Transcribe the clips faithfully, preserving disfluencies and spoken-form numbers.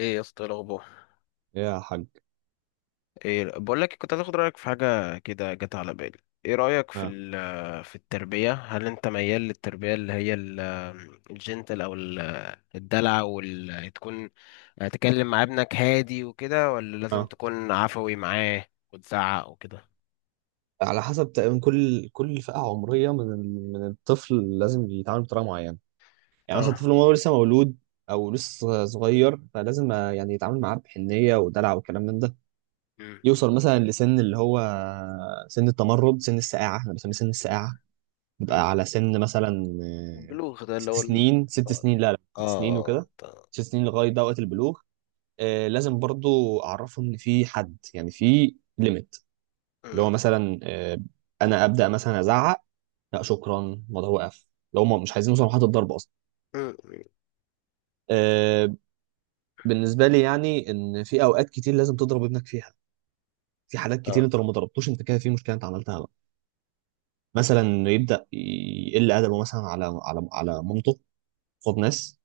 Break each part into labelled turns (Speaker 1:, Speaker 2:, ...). Speaker 1: ايه يا اسطى، إيه الاخبار؟
Speaker 2: يا حاج.
Speaker 1: ايه، بقول لك، كنت هتاخد رايك في حاجه كده جت على بالي. ايه رايك في
Speaker 2: اه،
Speaker 1: ال- في التربيه؟ هل انت ميال للتربيه اللي هي ال- الجنتل او ال- الدلع وال تكون تكلم مع ابنك هادي وكده، ولا لازم
Speaker 2: اه،
Speaker 1: تكون عفوي معاه وتزعق وكده؟
Speaker 2: على حسب تقريبا كل كل فئة عمرية من ال- من الطفل لازم يتعامل بطريقة معينة. يعني مثلا
Speaker 1: اه.
Speaker 2: الطفل وهو لسه مولود أو لسه صغير، فلازم آه، يعني يتعامل معاه بحنية ودلع وكلام من ده.
Speaker 1: امم
Speaker 2: يوصل مثلا لسن اللي هو سن التمرد، سن السقاعة، احنا بنسميه سن السقاعة،
Speaker 1: امم
Speaker 2: يبقى على سن مثلا آه،
Speaker 1: البلوغ ده اللي
Speaker 2: ست
Speaker 1: هو ال-
Speaker 2: سنين. ست
Speaker 1: اه،
Speaker 2: سنين لا لا ست
Speaker 1: اه،
Speaker 2: سنين
Speaker 1: اه،
Speaker 2: وكده.
Speaker 1: آه.
Speaker 2: ست سنين لغاية ده وقت البلوغ. آه، لازم برضو أعرفه إن في حد، يعني في ليميت، اللي هو مثلا آه، انا ابدا مثلا ازعق. لا شكرا، الموضوع وقف لو هم مش عايزين يوصلوا لحد الضرب اصلا.
Speaker 1: امم امم
Speaker 2: آه، بالنسبه لي يعني ان في اوقات كتير لازم تضرب ابنك فيها. في حالات كتير انت لو ما ضربتوش انت كده في مشكله، انت عملتها بقى. مثلا يبدا يقل ادبه مثلا على على على مامته قصاد ناس.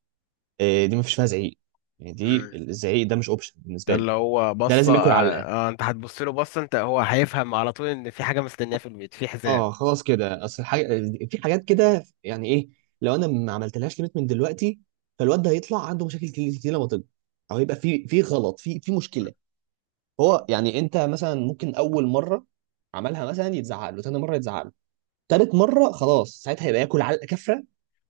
Speaker 2: آه، دي ما فيش فيها زعيق. يعني دي
Speaker 1: اه،
Speaker 2: الزعيق ده مش اوبشن
Speaker 1: ده
Speaker 2: بالنسبه لي.
Speaker 1: اللي هو
Speaker 2: ده
Speaker 1: بصة
Speaker 2: لازم ياكل على.
Speaker 1: آه. آه، انت هتبص له بصة انت، هو هيفهم على طول ان في حاجة مستنياه في البيت، في حزام.
Speaker 2: اه خلاص كده اصل الحاجة. في حاجات كده يعني ايه؟ لو انا ما عملتلهاش ليميت من دلوقتي، فالواد ده هيطلع عنده مشاكل كتير كتير لما تكبر، او هيبقى في في غلط في في مشكله. هو يعني انت مثلا ممكن اول مره عملها مثلا يتزعق له، تاني مره يتزعق له، تالت مره خلاص ساعتها هيبقى ياكل علقه كفره.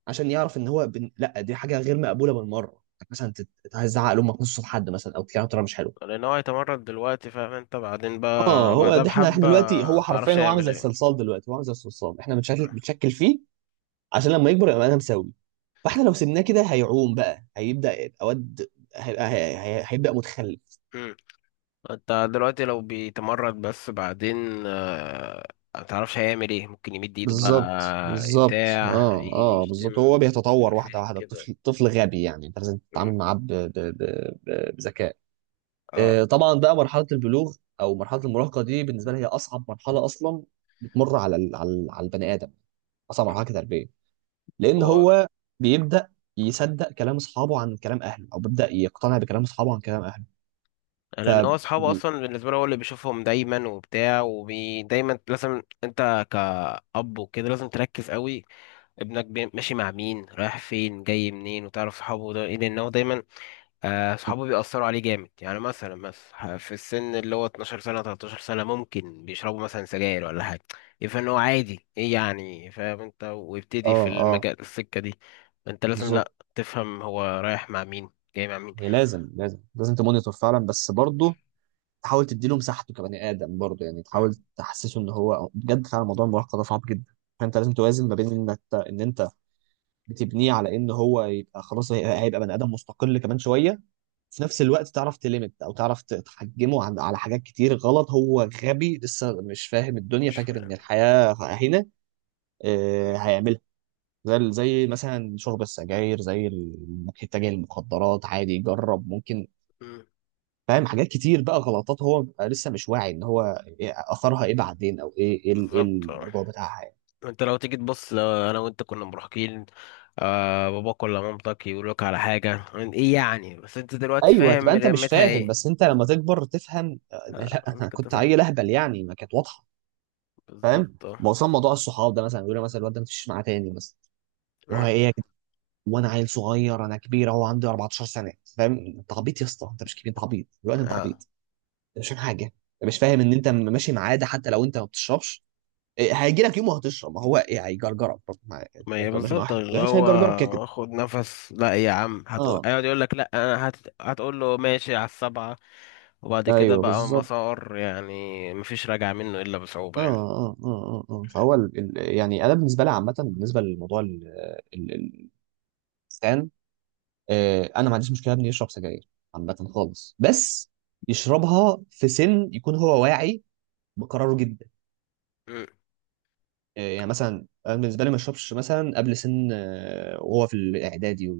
Speaker 2: عشان يعرف ان هو بن... لا، دي حاجه غير مقبوله بالمره. يعني مثلا تت- هتزعق لامك نص صوت حد مثلا، او تكلمها بطريقه مش حلوه.
Speaker 1: لان هو هيتمرد دلوقتي، فاهم انت؟ بعدين
Speaker 2: اه
Speaker 1: بقى
Speaker 2: هو
Speaker 1: بعدها
Speaker 2: ده. احنا احنا
Speaker 1: بحبة
Speaker 2: دلوقتي هو حرفيا
Speaker 1: متعرفش
Speaker 2: هو عامل
Speaker 1: يعمل
Speaker 2: زي
Speaker 1: ايه.
Speaker 2: الصلصال. دلوقتي هو عامل زي الصلصال، احنا بنشكل بنشكل فيه عشان لما يكبر يبقى انا مساوي. فاحنا لو سيبناه كده هيعوم بقى، هيبدا يبقى واد، هيبقى هي- هي- هيبدا متخلف.
Speaker 1: مم. انت دلوقتي لو بيتمرد بس بعدين آه، متعرفش هيعمل ايه، ممكن يمد ايده
Speaker 2: بالظبط
Speaker 1: بقى
Speaker 2: بالظبط
Speaker 1: بتاع
Speaker 2: اه، اه،
Speaker 1: يشتم
Speaker 2: بالظبط. هو
Speaker 1: مش
Speaker 2: بيتطور
Speaker 1: عارف
Speaker 2: واحده
Speaker 1: ايه
Speaker 2: واحده.
Speaker 1: كده.
Speaker 2: الطفل طفل غبي، يعني انت لازم
Speaker 1: مم.
Speaker 2: تتعامل معاه ب- ب- ب- ب- بذكاء.
Speaker 1: اه،
Speaker 2: آه طبعا بقى مرحله البلوغ او مرحله المراهقه دي بالنسبه لي هي اصعب مرحله اصلا بتمر على ال- على ال- على البني ادم، اصعب مرحله كتربيه، لان
Speaker 1: هو
Speaker 2: هو بيبدا يصدق كلام اصحابه عن كلام اهله، او بيبدا يقتنع بكلام اصحابه عن كلام اهله. ف
Speaker 1: لان هو اصحابه اصلا بالنسبه له هو اللي بيشوفهم دايما وبتاع، ودايما لازم انت كأب وكده لازم تركز قوي. ابنك بي- ماشي مع مين، رايح فين، جاي منين، وتعرف صحابه ده ايه، لان هو دايما آه، صحابه بيأثروا عليه جامد. يعني مثلا مثلا في السن اللي هو اتناشر سنه ثلاثة عشر سنه ممكن بيشربوا مثلا سجاير ولا حاجه، يفهم ان هو عادي، ايه يعني، فاهم انت، ويبتدي
Speaker 2: اه،
Speaker 1: في
Speaker 2: اه،
Speaker 1: المجال السكه دي. انت لازم، لا،
Speaker 2: بالظبط.
Speaker 1: تفهم هو رايح مع مين، جاي مع مين.
Speaker 2: هي لازم لازم لازم تمونيتور فعلا، بس برضه تحاول تديله مساحته كبني ادم برضه. يعني تحاول
Speaker 1: مم.
Speaker 2: تحسسه ان هو بجد فعلا موضوع المراهقه ده صعب جدا. فانت لازم توازن ما بين انك ان انت بتبنيه على ان هو يبقى خلاص هي- هيبقى بني ادم مستقل كمان شويه، في نفس الوقت تعرف تليمت او تعرف ت- تحجمه عن- على حاجات كتير غلط. هو غبي لسه مش فاهم الدنيا،
Speaker 1: مش
Speaker 2: فاكر ان الحياه هنا آه،
Speaker 1: فاهم.
Speaker 2: هيعملها زي ال- زي مثلا شرب السجاير، زي ال- انك تتجه للمخدرات عادي، جرب ممكن، فاهم؟ حاجات كتير بقى غلطات هو بيبقى لسه مش واعي ان هو إيه اثرها، ايه بعدين، او ايه ايه ال- إيه
Speaker 1: بالظبط آه.
Speaker 2: المرجوع بتاعها يعني.
Speaker 1: انت لو تيجي تبص، لو انا وانت كنا مراهقين آه باباك ولا مامتك يقول لك على حاجه، ايه يعني؟ بس انت دلوقتي
Speaker 2: ايوه، تبقى
Speaker 1: فاهم
Speaker 2: انت مش
Speaker 1: رمتها
Speaker 2: فاهم،
Speaker 1: ايه.
Speaker 2: بس انت
Speaker 1: آه.
Speaker 2: لما تكبر تفهم. آه، لا
Speaker 1: آه، انت
Speaker 2: انا
Speaker 1: كنت
Speaker 2: كنت عيل
Speaker 1: فاهم،
Speaker 2: اهبل يعني، ما كانت واضحه. فاهم؟
Speaker 1: بالظبط، اه.
Speaker 2: ما وصل موضوع الصحاب ده مثلا يقول لي مثلا الواد ده ما تمشيش معاه تاني مثلا، اللي هو
Speaker 1: مم.
Speaker 2: ايه يا جدع؟ وانا عيل صغير، انا كبير اهو عندي 14 سنه، فاهم؟ انت عبيط يا اسطى، انت مش كبير، انت عبيط دلوقتي، انت
Speaker 1: اه،
Speaker 2: عبيط عشان حاجه انت مش فاهم ان انت ماشي مع عاده. حتى لو انت ما بتشربش، إيه، هيجي لك يوم وهتشرب. ما هو ايه هيجرجرك برضه مع- يعني،
Speaker 1: ما هي
Speaker 2: انت لو ماشي مع
Speaker 1: بالظبط
Speaker 2: واحد
Speaker 1: اللي
Speaker 2: وحش هيجرجرك كده كده.
Speaker 1: هو خد نفس لا يا عم، هت...
Speaker 2: اه،
Speaker 1: هيقعد يقول لك لا، انا هت... هتقول له ماشي على السبعه، وبعد كده
Speaker 2: ايوه
Speaker 1: بقى
Speaker 2: بالظبط.
Speaker 1: مسار يعني مفيش راجع منه الا
Speaker 2: اه
Speaker 1: بصعوبه يعني.
Speaker 2: اه اه اه اه فهو ال... ال... يعني انا بالنسبه لي عامه بالنسبه للموضوع ال... ال... ال- الانسان. آه انا ما عنديش مشكله ابني يشرب سجاير عامه خالص، بس يشربها في سن يكون هو واعي بقراره جدا.
Speaker 1: مم.
Speaker 2: آه يعني مثلا انا بالنسبه لي ما يشربش مثلا قبل سن آه وهو في الاعدادي.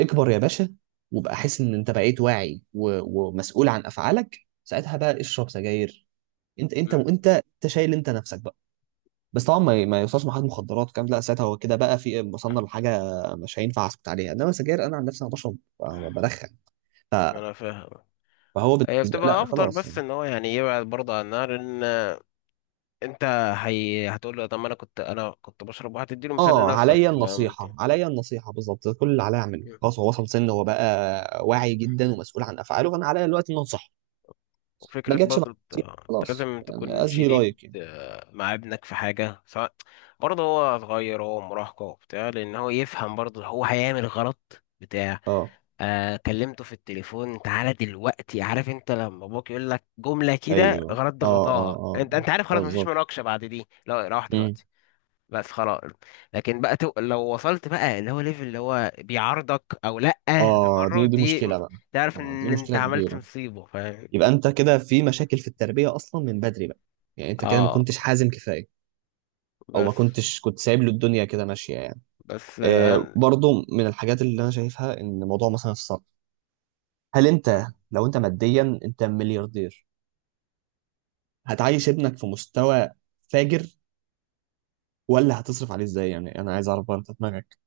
Speaker 2: اكبر يا باشا، وبقى حس ان انت بقيت واعي و... ومسؤول عن افعالك، ساعتها بقى اشرب سجاير. انت انت
Speaker 1: مم.
Speaker 2: وانت انت شايل انت نفسك بقى. بس طبعا ما, ما يوصلش محل مخدرات كام. لا ساعتها هو كده بقى في، وصلنا لحاجه مش هينفع اسكت عليها، انما سجاير انا عن نفسي انا بشرب ب- بدخن، ف...
Speaker 1: انا فاهم.
Speaker 2: فهو
Speaker 1: هي
Speaker 2: بالنسبه
Speaker 1: بتبقى
Speaker 2: لا
Speaker 1: ابطال
Speaker 2: خلاص
Speaker 1: بس
Speaker 2: يعني.
Speaker 1: ان هو يعني يبعد برضه عن النار، ان انت هي... هتقول له طب ما انا كنت انا كنت بشرب، وهتديله مثال
Speaker 2: اه
Speaker 1: لنفسك،
Speaker 2: عليا
Speaker 1: فاهم انت؟
Speaker 2: النصيحه، عليا النصيحه، بالظبط. ده كل اللي عليا اعمله،
Speaker 1: مم.
Speaker 2: خلاص هو وصل سن هو بقى واعي جدا ومسؤول عن افعاله، فانا عليا دلوقتي ان انصحه.
Speaker 1: وفكرة
Speaker 2: ما جاتش مع
Speaker 1: برضه انت
Speaker 2: النصيحة،
Speaker 1: انت
Speaker 2: خلاص
Speaker 1: لازم
Speaker 2: يعني
Speaker 1: تكون
Speaker 2: از هي
Speaker 1: شديد
Speaker 2: لايك يعني.
Speaker 1: آه، مع ابنك في حاجة. سواء برضه هو صغير هو مراهقة وبتاع، لأن هو يفهم برضه هو هيعمل غلط بتاع.
Speaker 2: اه،
Speaker 1: آه كلمته في التليفون تعالى دلوقتي، عارف انت لما ابوك يقول لك جملة كده
Speaker 2: ايوه،
Speaker 1: غلط
Speaker 2: اه، اه،
Speaker 1: ضغطاها،
Speaker 2: اه،
Speaker 1: انت انت عارف خلاص مفيش
Speaker 2: بالظبط.
Speaker 1: مناقشة بعد دي، لا روح
Speaker 2: مم.
Speaker 1: دلوقتي. بس خلاص. لكن بقى تو... لو وصلت بقى اللي هو ليفل اللي هو بيعارضك او لأ،
Speaker 2: اه دي
Speaker 1: تمرد
Speaker 2: دي
Speaker 1: دي،
Speaker 2: مشكله بقى.
Speaker 1: تعرف
Speaker 2: اه دي
Speaker 1: ان انت
Speaker 2: مشكله
Speaker 1: عملت
Speaker 2: كبيره.
Speaker 1: مصيبة، فاهم؟
Speaker 2: يبقى انت كده في مشاكل في التربيه اصلا من بدري بقى. يعني انت كده ما
Speaker 1: اه،
Speaker 2: كنتش حازم كفايه، او ما
Speaker 1: بس
Speaker 2: كنتش كنت سايب له الدنيا كده ماشيه يعني.
Speaker 1: بس آه،
Speaker 2: آه
Speaker 1: أنا...
Speaker 2: برضو من الحاجات اللي انا شايفها ان موضوع مثلا الصرف، هل انت لو انت ماديا انت ملياردير هتعيش ابنك في مستوى فاجر؟ ولا هتصرف عليه ازاي؟ يعني انا عايز اعرف برضه دماغك.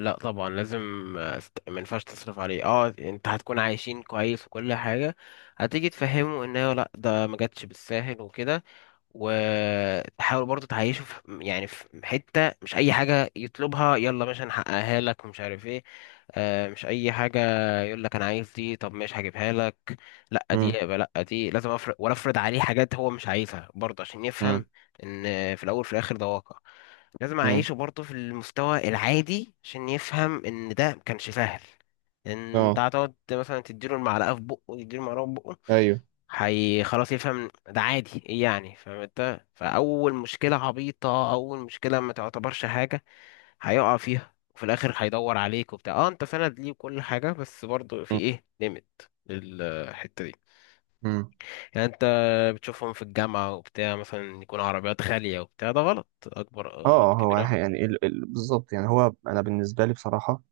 Speaker 1: لا طبعا لازم. آه، است- ما ينفعش تصرف عليه. اه، انت هتكون عايشين كويس وكل حاجة، هتيجي تفهمه ان هو لا، ده ما جاتش بالساهل وكده. وتحاول برضه تعيشه في يعني في حتة مش أي حاجة يطلبها يلا ماشي هنحققها لك ومش عارف ايه. آه، مش أي حاجة يقول لك أنا عايز دي طب ماشي هجيبها لك. لأ، دي
Speaker 2: امم
Speaker 1: يبقى لأ، دي لازم أفرض، ولا أفرض عليه حاجات هو مش عايزها برضه عشان
Speaker 2: امم
Speaker 1: يفهم إن في الأول في الآخر ده واقع. لازم
Speaker 2: امم
Speaker 1: أعيشه برضه في المستوى العادي عشان يفهم إن ده مكانش سهل. إن أنت
Speaker 2: اه،
Speaker 1: هتقعد مثلا تديله المعلقة في بقه، يديله المعلقة في بقه،
Speaker 2: ايوه،
Speaker 1: هي خلاص يفهم ده عادي، ايه يعني، فاهم انت، فاول مشكله عبيطه اول مشكله ما تعتبرش حاجه، هيقع فيها، وفي الاخر هيدور عليك وبتاع، اه انت سند ليه وكل حاجه، بس برضه في ايه ليميت للحته دي.
Speaker 2: مم.
Speaker 1: يعني انت بتشوفهم في الجامعه وبتاع مثلا يكون عربيات غاليه وبتاع، ده غلط، اكبر غلط،
Speaker 2: اه هو
Speaker 1: كبير أوي.
Speaker 2: يعني ال- ال- بالظبط. يعني هو انا بالنسبه لي بصراحه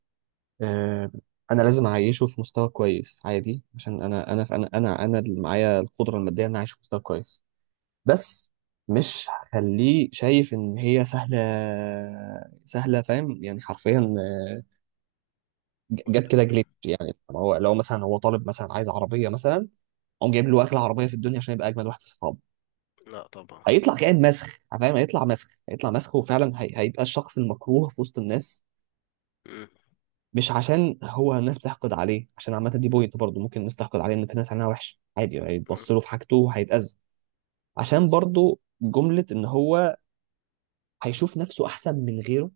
Speaker 2: آه، انا لازم اعيشه في مستوى كويس عادي، عشان انا انا انا انا انا اللي معايا القدره الماديه ان اعيش في مستوى كويس. بس مش هخليه شايف ان هي سهله سهله، فاهم؟ يعني حرفيا
Speaker 1: مم.
Speaker 2: ج- جت
Speaker 1: ولا-
Speaker 2: كده جليتش، يعني هو لو مثلا هو طالب مثلا عايز عربيه مثلا، قام جايب له اغلى عربيه في الدنيا عشان يبقى اجمد واحد في اصحابه،
Speaker 1: لا طبعا.
Speaker 2: هيطلع كائن مسخ. فاهم؟ هيطلع مسخ، هيطلع مسخ، وفعلا هي... هيبقى الشخص المكروه في وسط الناس.
Speaker 1: مم.
Speaker 2: مش عشان هو الناس بتحقد عليه، عشان عامة دي بوينت برضه ممكن الناس تحقد عليه. ان في ناس عينها وحش عادي
Speaker 1: مم.
Speaker 2: هيتبص له في حاجته وهيتأذى. عشان
Speaker 1: بالظبط.
Speaker 2: برضه جملة ان هو هيشوف نفسه احسن من غيره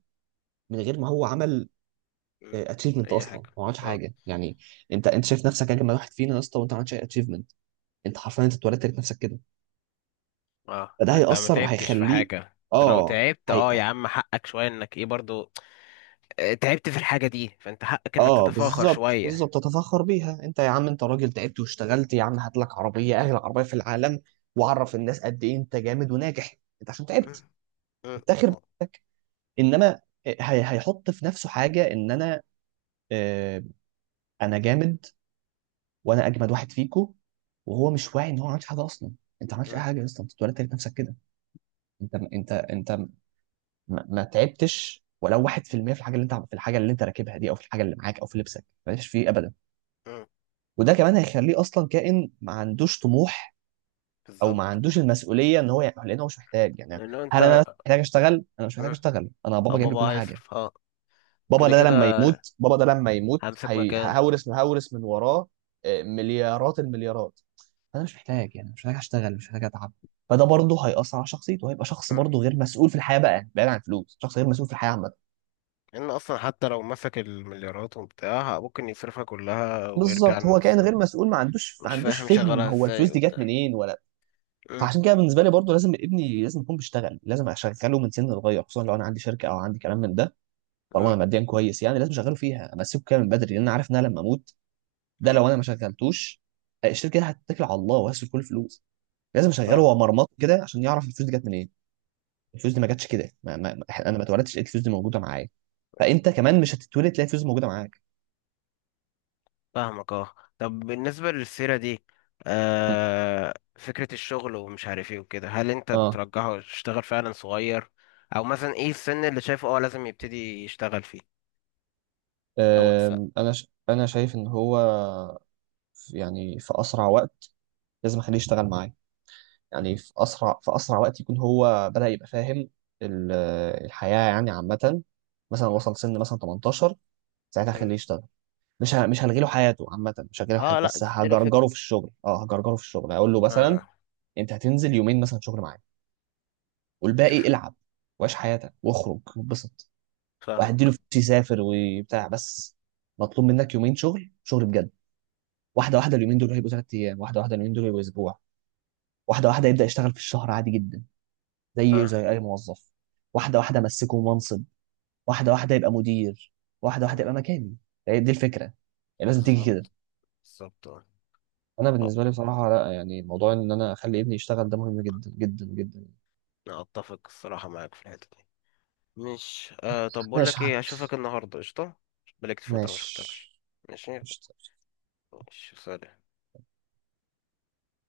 Speaker 2: من غير ما هو عمل
Speaker 1: مم.
Speaker 2: اتشيفمنت
Speaker 1: اي
Speaker 2: اصلا،
Speaker 1: حاجه.
Speaker 2: ما عملش
Speaker 1: آه.
Speaker 2: حاجة يعني. انت انت شايف نفسك اجمل واحد فينا يا اسطى، وانت ما عملتش اي اتشيفمنت. انت حرفيا انت اتولدت لقيت نفسك كده،
Speaker 1: اه،
Speaker 2: فده
Speaker 1: يعني انت ما
Speaker 2: هيأثر،
Speaker 1: تعبتش في
Speaker 2: هيخليه.
Speaker 1: حاجة، انت لو
Speaker 2: اه،
Speaker 1: تعبت اه يا عم حقك شوية، انك ايه برضو آه، تعبت في الحاجة دي فانت حقك انك
Speaker 2: اه
Speaker 1: تتفاخر
Speaker 2: بالظبط
Speaker 1: شوية.
Speaker 2: بالظبط، تتفخر بيها. انت يا عم انت راجل تعبت واشتغلت، يا عم هات لك عربيه، اغلى عربيه في العالم، وعرف الناس قد ايه انت جامد وناجح. انت عشان
Speaker 1: أه،
Speaker 2: تعبت،
Speaker 1: أه،
Speaker 2: افتخر
Speaker 1: أه،
Speaker 2: بنفسك. انما آه، هي هيحط في نفسه حاجه ان انا آه انا جامد، وانا اجمد واحد فيكو، وهو مش واعي ان هو ما عملش حاجه اصلا. انت ما عملتش اي
Speaker 1: أه،
Speaker 2: حاجه اصلا، انت ولا تعبت نفسك كده. انت انت انت ما, ما تعبتش ولو واحد في المية في المية في الحاجه اللي انت، في الحاجه اللي انت راكبها دي، او في الحاجه اللي معاك، او في لبسك، مالكش فيه ابدا.
Speaker 1: أه.
Speaker 2: وده كمان هيخليه اصلا كائن ما عندوش طموح، او ما
Speaker 1: بالظبط،
Speaker 2: عندوش
Speaker 1: اه.
Speaker 2: المسؤوليه ان هو يعني، لان هو مش محتاج يعني.
Speaker 1: انه انت
Speaker 2: هل انا
Speaker 1: أه.
Speaker 2: محتاج اشتغل؟ انا مش محتاج اشتغل، انا
Speaker 1: اه،
Speaker 2: بابا جايب لي
Speaker 1: بابا
Speaker 2: كل حاجه.
Speaker 1: هيصرف، اه.
Speaker 2: بابا
Speaker 1: كده
Speaker 2: ده
Speaker 1: كده
Speaker 2: لما يموت، بابا ده لما يموت
Speaker 1: همسك
Speaker 2: هي-
Speaker 1: مكان.
Speaker 2: هورث، هورث من وراه آه، مليارات، المليارات. انا مش محتاج يعني، مش محتاج اشتغل، مش محتاج اتعب. فده برضه هيأثر على شخصيته، وهيبقى شخص
Speaker 1: أه.
Speaker 2: برضه غير مسؤول في الحياه بقى، بعيد عن الفلوس شخص غير مسؤول في الحياه عامه.
Speaker 1: ان اصلا حتى لو مسك المليارات وبتاع ممكن يصرفها كلها ويرجع
Speaker 2: بالظبط هو كائن
Speaker 1: للصفر.
Speaker 2: غير مسؤول، ما عندوش ما
Speaker 1: مش
Speaker 2: عندوش
Speaker 1: فاهم
Speaker 2: فهم
Speaker 1: شغالها
Speaker 2: هو
Speaker 1: ازاي
Speaker 2: الفلوس دي جت
Speaker 1: وبتاع.
Speaker 2: منين ولا.
Speaker 1: أه،
Speaker 2: فعشان كده بالنسبه لي برضو لازم ابني لازم يكون بيشتغل، لازم اشغله من سن صغير، خصوصا لو انا عندي شركه او عندي كلام من ده. طالما انا
Speaker 1: أه،
Speaker 2: ماديا كويس يعني لازم اشغله فيها، امسكه كده من بدري، لان انا عارف ان انا لما اموت، ده
Speaker 1: أه.
Speaker 2: لو انا ما شغلتوش الشركه دي هتتكل على الله وهسيب كل الفلوس. لازم اشغله
Speaker 1: فاهم.
Speaker 2: هو مرمط كده عشان يعرف الفلوس دي جت منين. الفلوس دي ما جاتش كده، ما ما ما- انا ما اتولدتش لقيت الفلوس دي موجوده معايا، فانت كمان مش هتتولد تلاقي الفلوس دي موجوده معاك.
Speaker 1: فاهمك، اه. طب بالنسبة للسيرة دي آه فكرة الشغل ومش عارف ايه وكده، هل انت
Speaker 2: اه.
Speaker 1: ترجحه يشتغل فعلا صغير او مثلا ايه السن اللي شايفه اه لازم يبتدي يشتغل فيه، او تس...
Speaker 2: أم، انا ش... انا شايف ان هو في- يعني في اسرع وقت لازم اخليه يشتغل معايا. يعني في اسرع في اسرع وقت يكون هو بدأ يبقى فاهم ال- الحياة يعني عامة. مثلا وصل سن مثلا تمنتاشر، ساعتها
Speaker 1: مم.
Speaker 2: خليه يشتغل. مش ه- مش هلغي له حياته عامة، مش هلغي له
Speaker 1: اه،
Speaker 2: حياته،
Speaker 1: لا،
Speaker 2: بس
Speaker 1: تديله
Speaker 2: هجرجره
Speaker 1: فكرة،
Speaker 2: في الشغل. اه هجرجره في الشغل، هقول له
Speaker 1: اه
Speaker 2: مثلا
Speaker 1: آه.
Speaker 2: انت هتنزل يومين مثلا شغل معايا،
Speaker 1: شوف.
Speaker 2: والباقي العب وعيش حياتك واخرج واتبسط،
Speaker 1: فاهمك،
Speaker 2: وهديله
Speaker 1: اه،
Speaker 2: فلوس يسافر وبتاع. بس مطلوب منك يومين شغل، شغل بجد. واحدة واحدة اليومين دول هيبقوا تلات ايام، واحدة واحدة اليومين دول هيبقوا اسبوع، واحدة واحدة يبدأ يشتغل في الشهر عادي جدا زي
Speaker 1: اه،
Speaker 2: زي اي موظف. واحده واحده امسكه منصب، واحده واحده يبقى مدير، واحده واحده
Speaker 1: آه.
Speaker 2: يبقى مكاني. هي دي الفكره يعني، لازم تيجي كده.
Speaker 1: بالظبط بالظبط، اه.
Speaker 2: انا
Speaker 1: طب
Speaker 2: بالنسبه لي بصراحه لا يعني، موضوع ان انا اخلي ابني يشتغل ده مهم جدا جدا جدا.
Speaker 1: انا اتفق الصراحة معاك في الحتة دي. مش آه طب بقول
Speaker 2: ماشي
Speaker 1: لك
Speaker 2: يا حاج.
Speaker 1: ايه، اشوفك النهاردة قشطة. بقالك فترة ما شفتكش.
Speaker 2: ماشي.
Speaker 1: ماشي.
Speaker 2: قشطة.
Speaker 1: ماشي سلام.